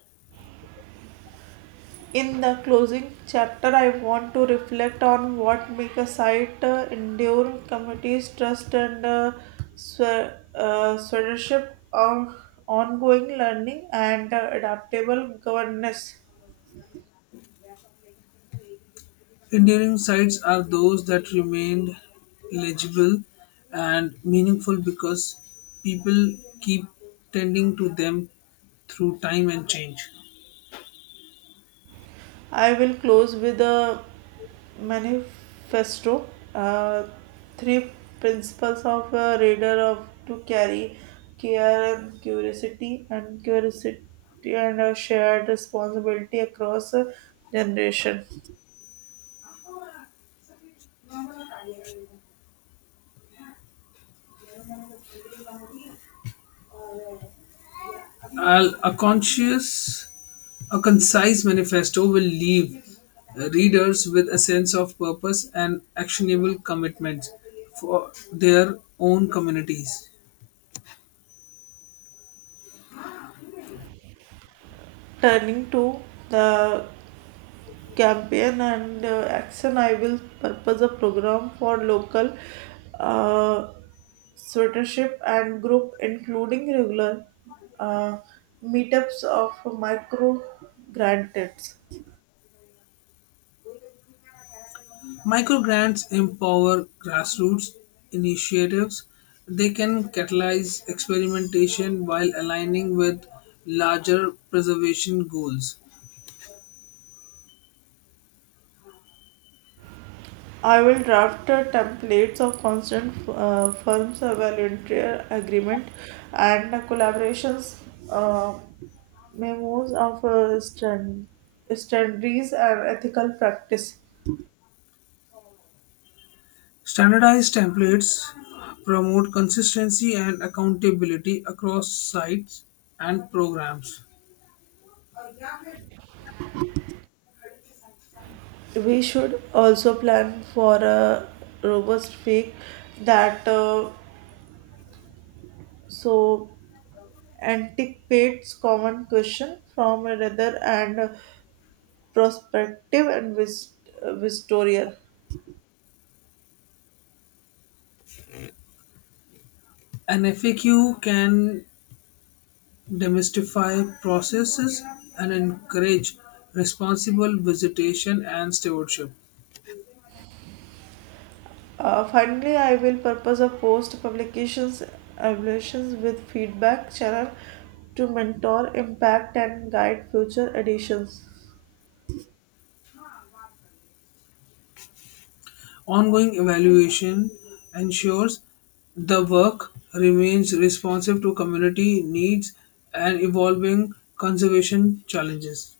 B: In the closing chapter, I want to reflect on what make a site endure, committees, trust, and stewardship of ongoing learning and adaptable governance.
A: Enduring sites are those that remain legible and meaningful because people keep tending to them through time and change.
B: I will close with a manifesto, uh, three principles of a reader of to carry care and curiosity and a shared responsibility across a generation.
A: Al- A conscious A concise manifesto will leave readers with a sense of purpose and actionable commitments for their own communities.
B: Turning to the campaign and action, I will purpose a program for local uh, sweatership and group, including regular uh, meetups of micro grantees.
A: Microgrants empower grassroots initiatives. They can catalyze experimentation while aligning with larger preservation goals.
B: I will draft templates of constant firms, volunteer agreement and collaborations, uh, memos of standards and ethical practice.
A: Standardized templates promote consistency and accountability across sites and programs.
B: We should also plan for a robust fake that so anticipates common question from a and prospective and historian.
A: An FAQ can demystify processes and encourage responsible visitation and stewardship.
B: Finally, I will purpose a post publications evaluations with feedback channel to mentor, impact, and guide future editions.
A: Ongoing evaluation ensures the work remains responsive to community needs and evolving conservation challenges.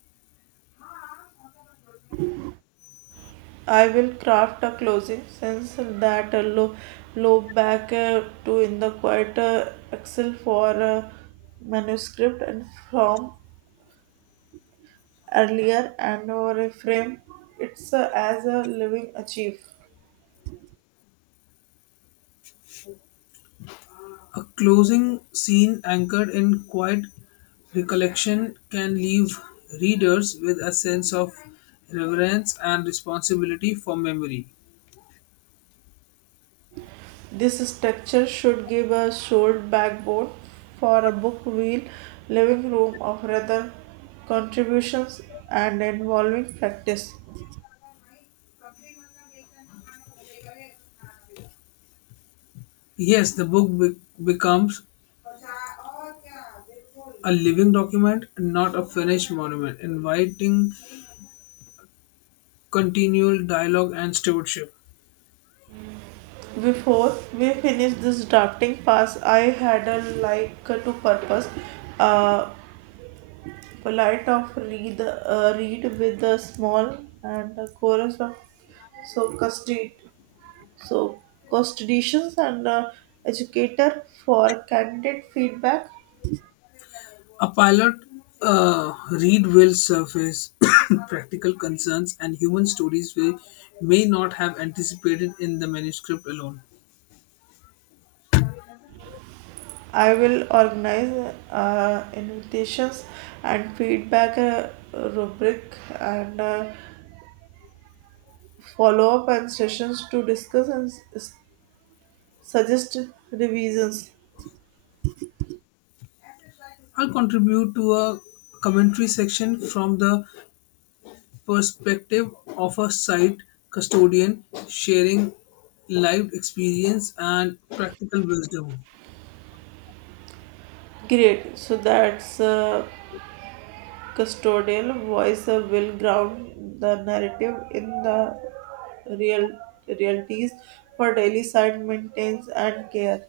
B: I will craft a closing sense that a low back to in the quiet excel for a manuscript and from earlier and or a frame. It's as a living achieve.
A: A closing scene anchored in quiet recollection can leave readers with a sense of reverence and responsibility for memory.
B: This structure should give a solid backbone for a book wheel living room of rather contributions and involving practice.
A: Yes, the book becomes a living document, not a finished monument, inviting continual dialogue and stewardship.
B: Before we finish this drafting pass, I had a like to purpose, uh, polite of read with a small and a chorus of so custody, so custodians and educator for candidate feedback.
A: A pilot read will surface practical concerns and human stories we may not have anticipated in the manuscript alone.
B: I will organize invitations and feedback rubric and follow up and sessions to discuss and suggest revisions.
A: I'll contribute to a commentary section from the perspective of a site custodian sharing lived experience and practical wisdom.
B: Great. So that's a custodial voice, will ground the narrative in the real realities for daily site maintenance and care.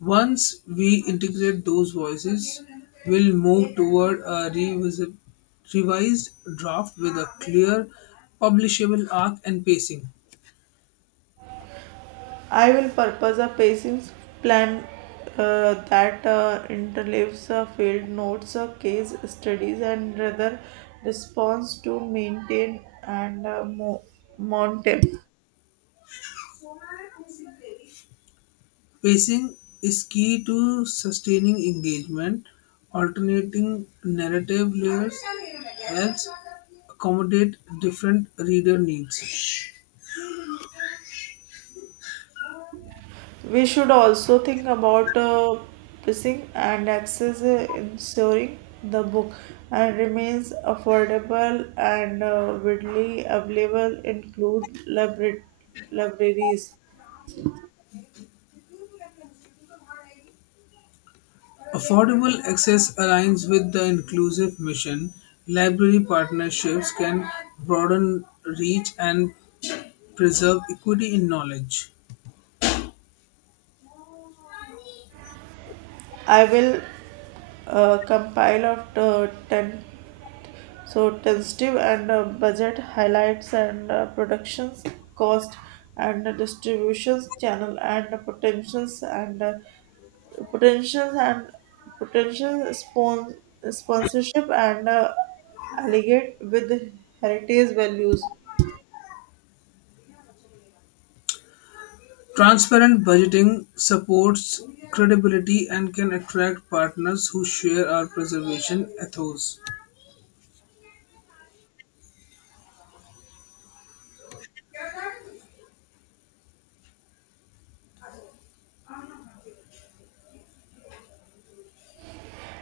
A: Once we integrate those voices, we'll move toward a revised draft with a clear publishable arc and pacing.
B: I will purpose a pacing plan that interleaves field notes, case studies, and rather response to maintain and monitor.
A: Pacing is key to sustaining engagement. Alternating narrative layers helps accommodate different reader needs.
B: We should also think about pricing and access, ensuring the book and remains affordable and widely available, include libraries.
A: Affordable access aligns with the inclusive mission. Library partnerships can broaden reach and preserve equity in knowledge.
B: I will compile of the 10 so tentative and budget highlights and productions cost and distributions channel and potentials and potential sponsorship and allegate with heritage values
A: Transparent budgeting supports credibility and can attract partners who share our preservation ethos.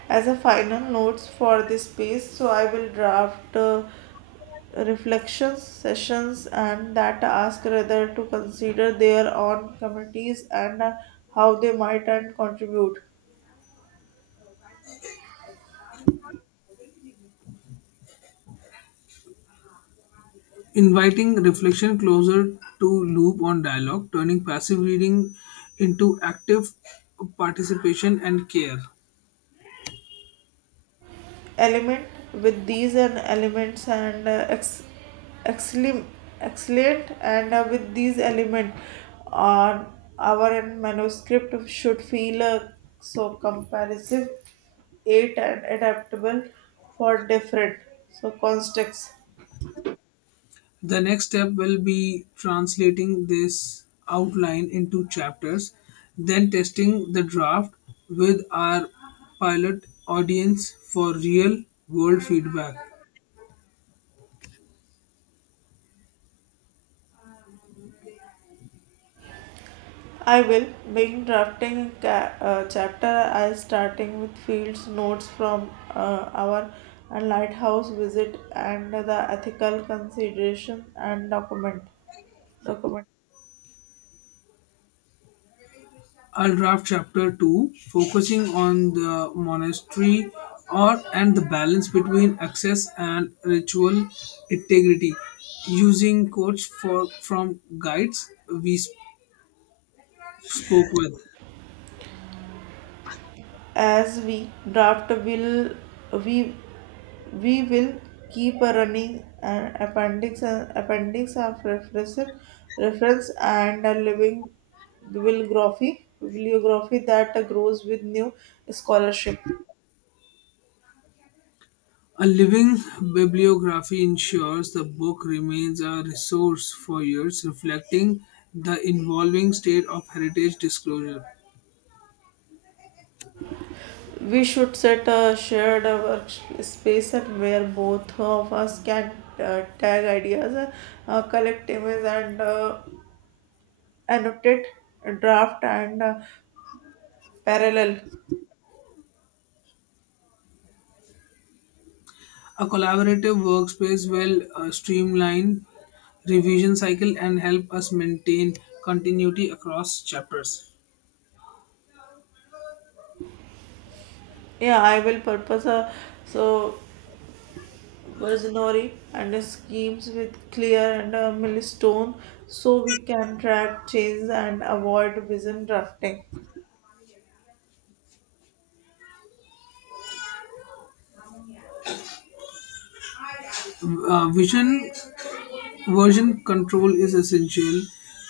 B: as a final notes for this piece so I will draft reflections sessions and that ask rather to consider their own committees and how they might and contribute
A: Inviting reflection closer to loop on dialogue, turning passive reading into active participation and care.
B: element with these and elements and excellent excellent and with these element on our end manuscript should feel so comparison eight and adaptable for different so contexts.
A: The next step will be translating this outline into chapters, then testing the draft with our pilot audience for real world feedback.
B: I will begin drafting a chapter as starting with Fields' notes from our lighthouse visit and the ethical consideration and document.
A: I'll draft chapter 2 focusing on the monastery or and the balance between access and ritual integrity using quotes for from guides we sp- spoke with.
B: As we draft, will we we will keep a running appendix of reference and a living bibliography that grows with new scholarship.
A: A living bibliography ensures the book remains a resource for years, reflecting the evolving state of heritage disclosure.
B: We should set a shared workspace and where both of us can tag ideas, collect images, and annotate, draft, and parallel.
A: A collaborative workspace will streamline revision cycle and help us maintain continuity across chapters.
B: Yeah, I will purpose a so versionary and schemes with clear and a millstone so we can track change and avoid vision drafting.
A: Vision Version control is essential.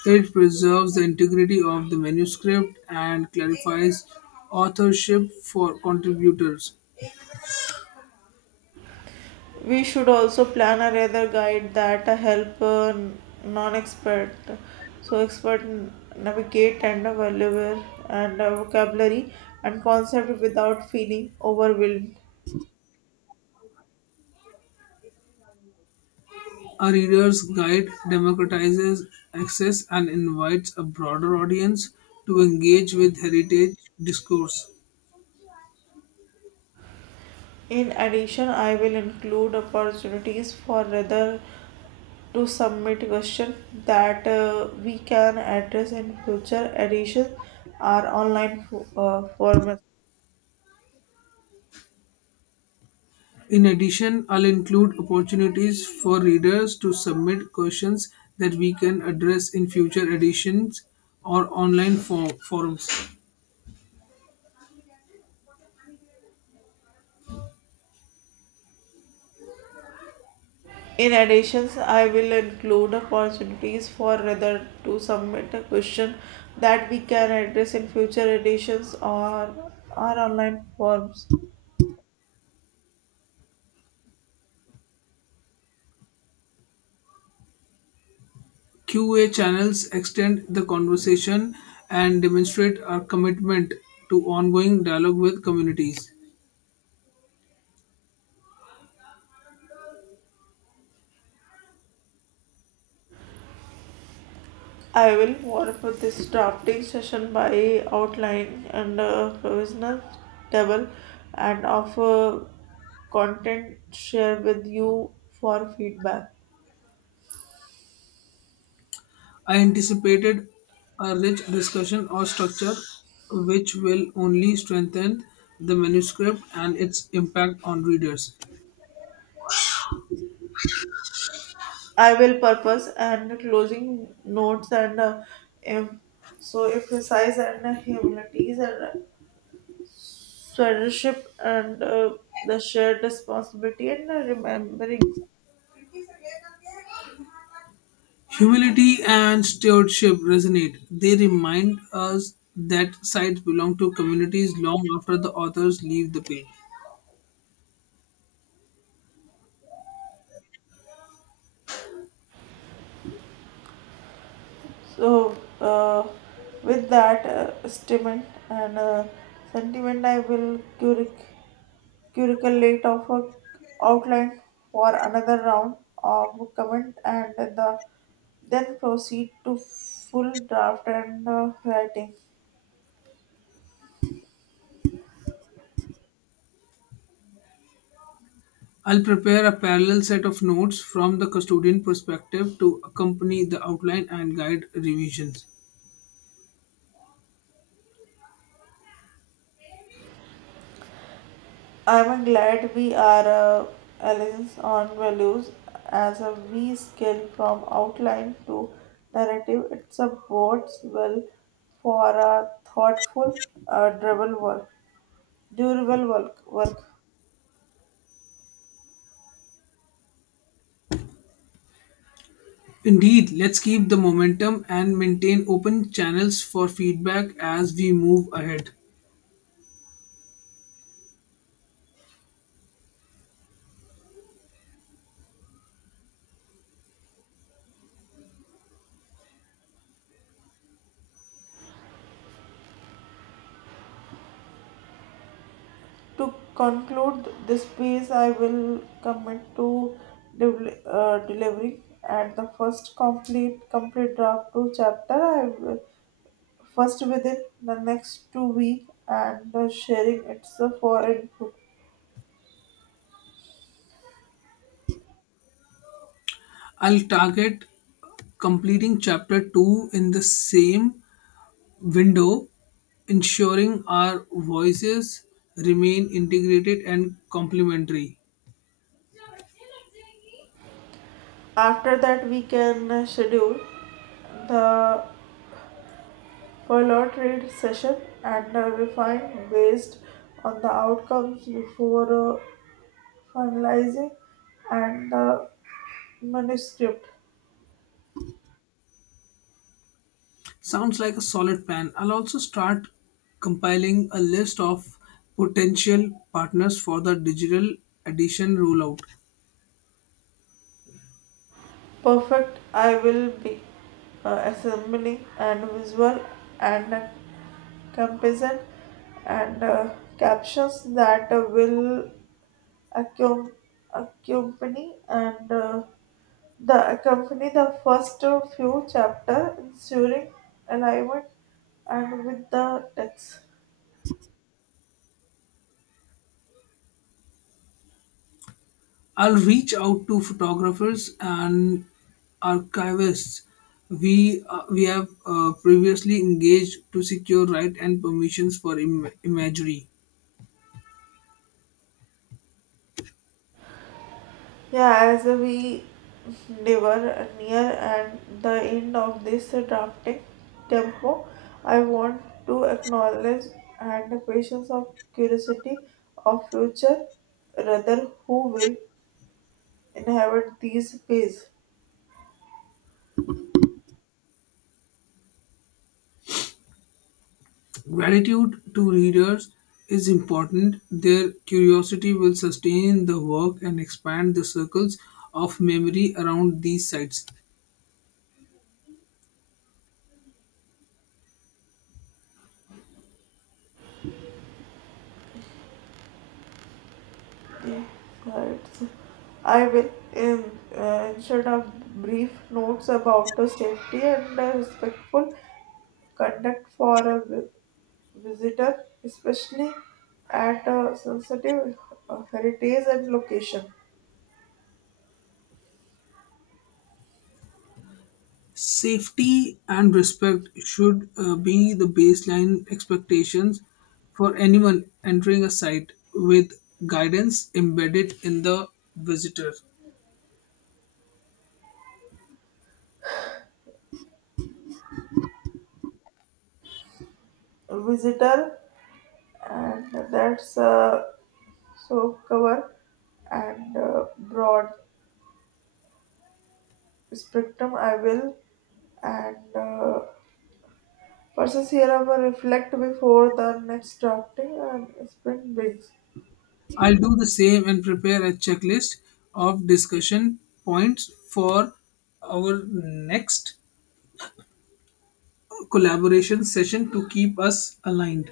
A: It preserves the integrity of the manuscript and clarifies authorship for contributors.
B: We should also plan a rather guide that help non-expert, navigate and vocabulary and concept without feeling overwhelmed.
A: A reader's guide democratizes access and invites a broader audience to engage with heritage discourse.
B: In addition, I will include opportunities for rather to submit question that we can address in future editions or online formats.
A: In addition, I'll include opportunities for readers to submit questions that we can address in future editions or online forums.
B: In addition, I will include opportunities for reader to submit a question that we can address in future editions or our online forms.
A: QA channels extend the conversation and demonstrate our commitment to ongoing dialogue with communities.
B: I will warm up this drafting session by outline and a provisional table and offer content share with you for feedback.
A: I anticipated a rich discussion or structure which will only strengthen the manuscript and its impact on readers.
B: I will purpose and closing notes and em- emphasize and humanities and stewardship and the shared responsibility and remembering.
A: Humility and stewardship resonate. They remind us that sites belong to communities long after the authors leave the page.
B: So, uh, with that statement and sentiment, I will curriculate of a outline for another round of comment and the then proceed to full draft and writing.
A: I'll prepare a parallel set of notes from the custodian perspective to accompany the outline and guide revisions.
B: I'm glad we are aligned on values as a we scale from outline to narrative. It's a bodes well for a thoughtful, durable work. Durable work. Work.
A: Indeed, let's keep the momentum and maintain open channels for feedback as we move ahead.
B: To conclude this piece, I will commit to delivering at the first complete draft to chapter. I will first within the next 2 weeks and sharing it's for input.
A: I'll target completing chapter 2 in the same window, ensuring our voices remain integrated and complementary.
B: After that, we can schedule the pilot read session and refine based on the outcomes before finalizing and the manuscript.
A: Sounds like a solid plan. I'll also start compiling a list of potential partners for the digital edition rollout.
B: Perfect, I will be assembling and visual and composition and captions that will accom- accompany and the accompany the first few chapter ensuring alignment and with the text.
A: I'll reach out to photographers and archivists we have previously engaged to secure right and permissions for imagery.
B: Yeah, as we never near and the end of this drafting tempo I want to acknowledge and the patience of curiosity of future rather who will inherit these pages
A: Gratitude to readers is important. Their curiosity will sustain the work and expand the circles of memory around these sites.
B: the cards. I will insert a brief notes about the safety and the respectful conduct for a visitor, especially at a sensitive heritage and location.
A: Safety and respect should be the baseline expectations for anyone entering a site with guidance embedded in the visitor.
B: Visitor and that's so cover and broad spectrum. I will and. Process hereover reflect before the next drafting and spring begins.
A: I'll do the same and prepare a checklist of discussion points for our next collaboration session to keep us aligned.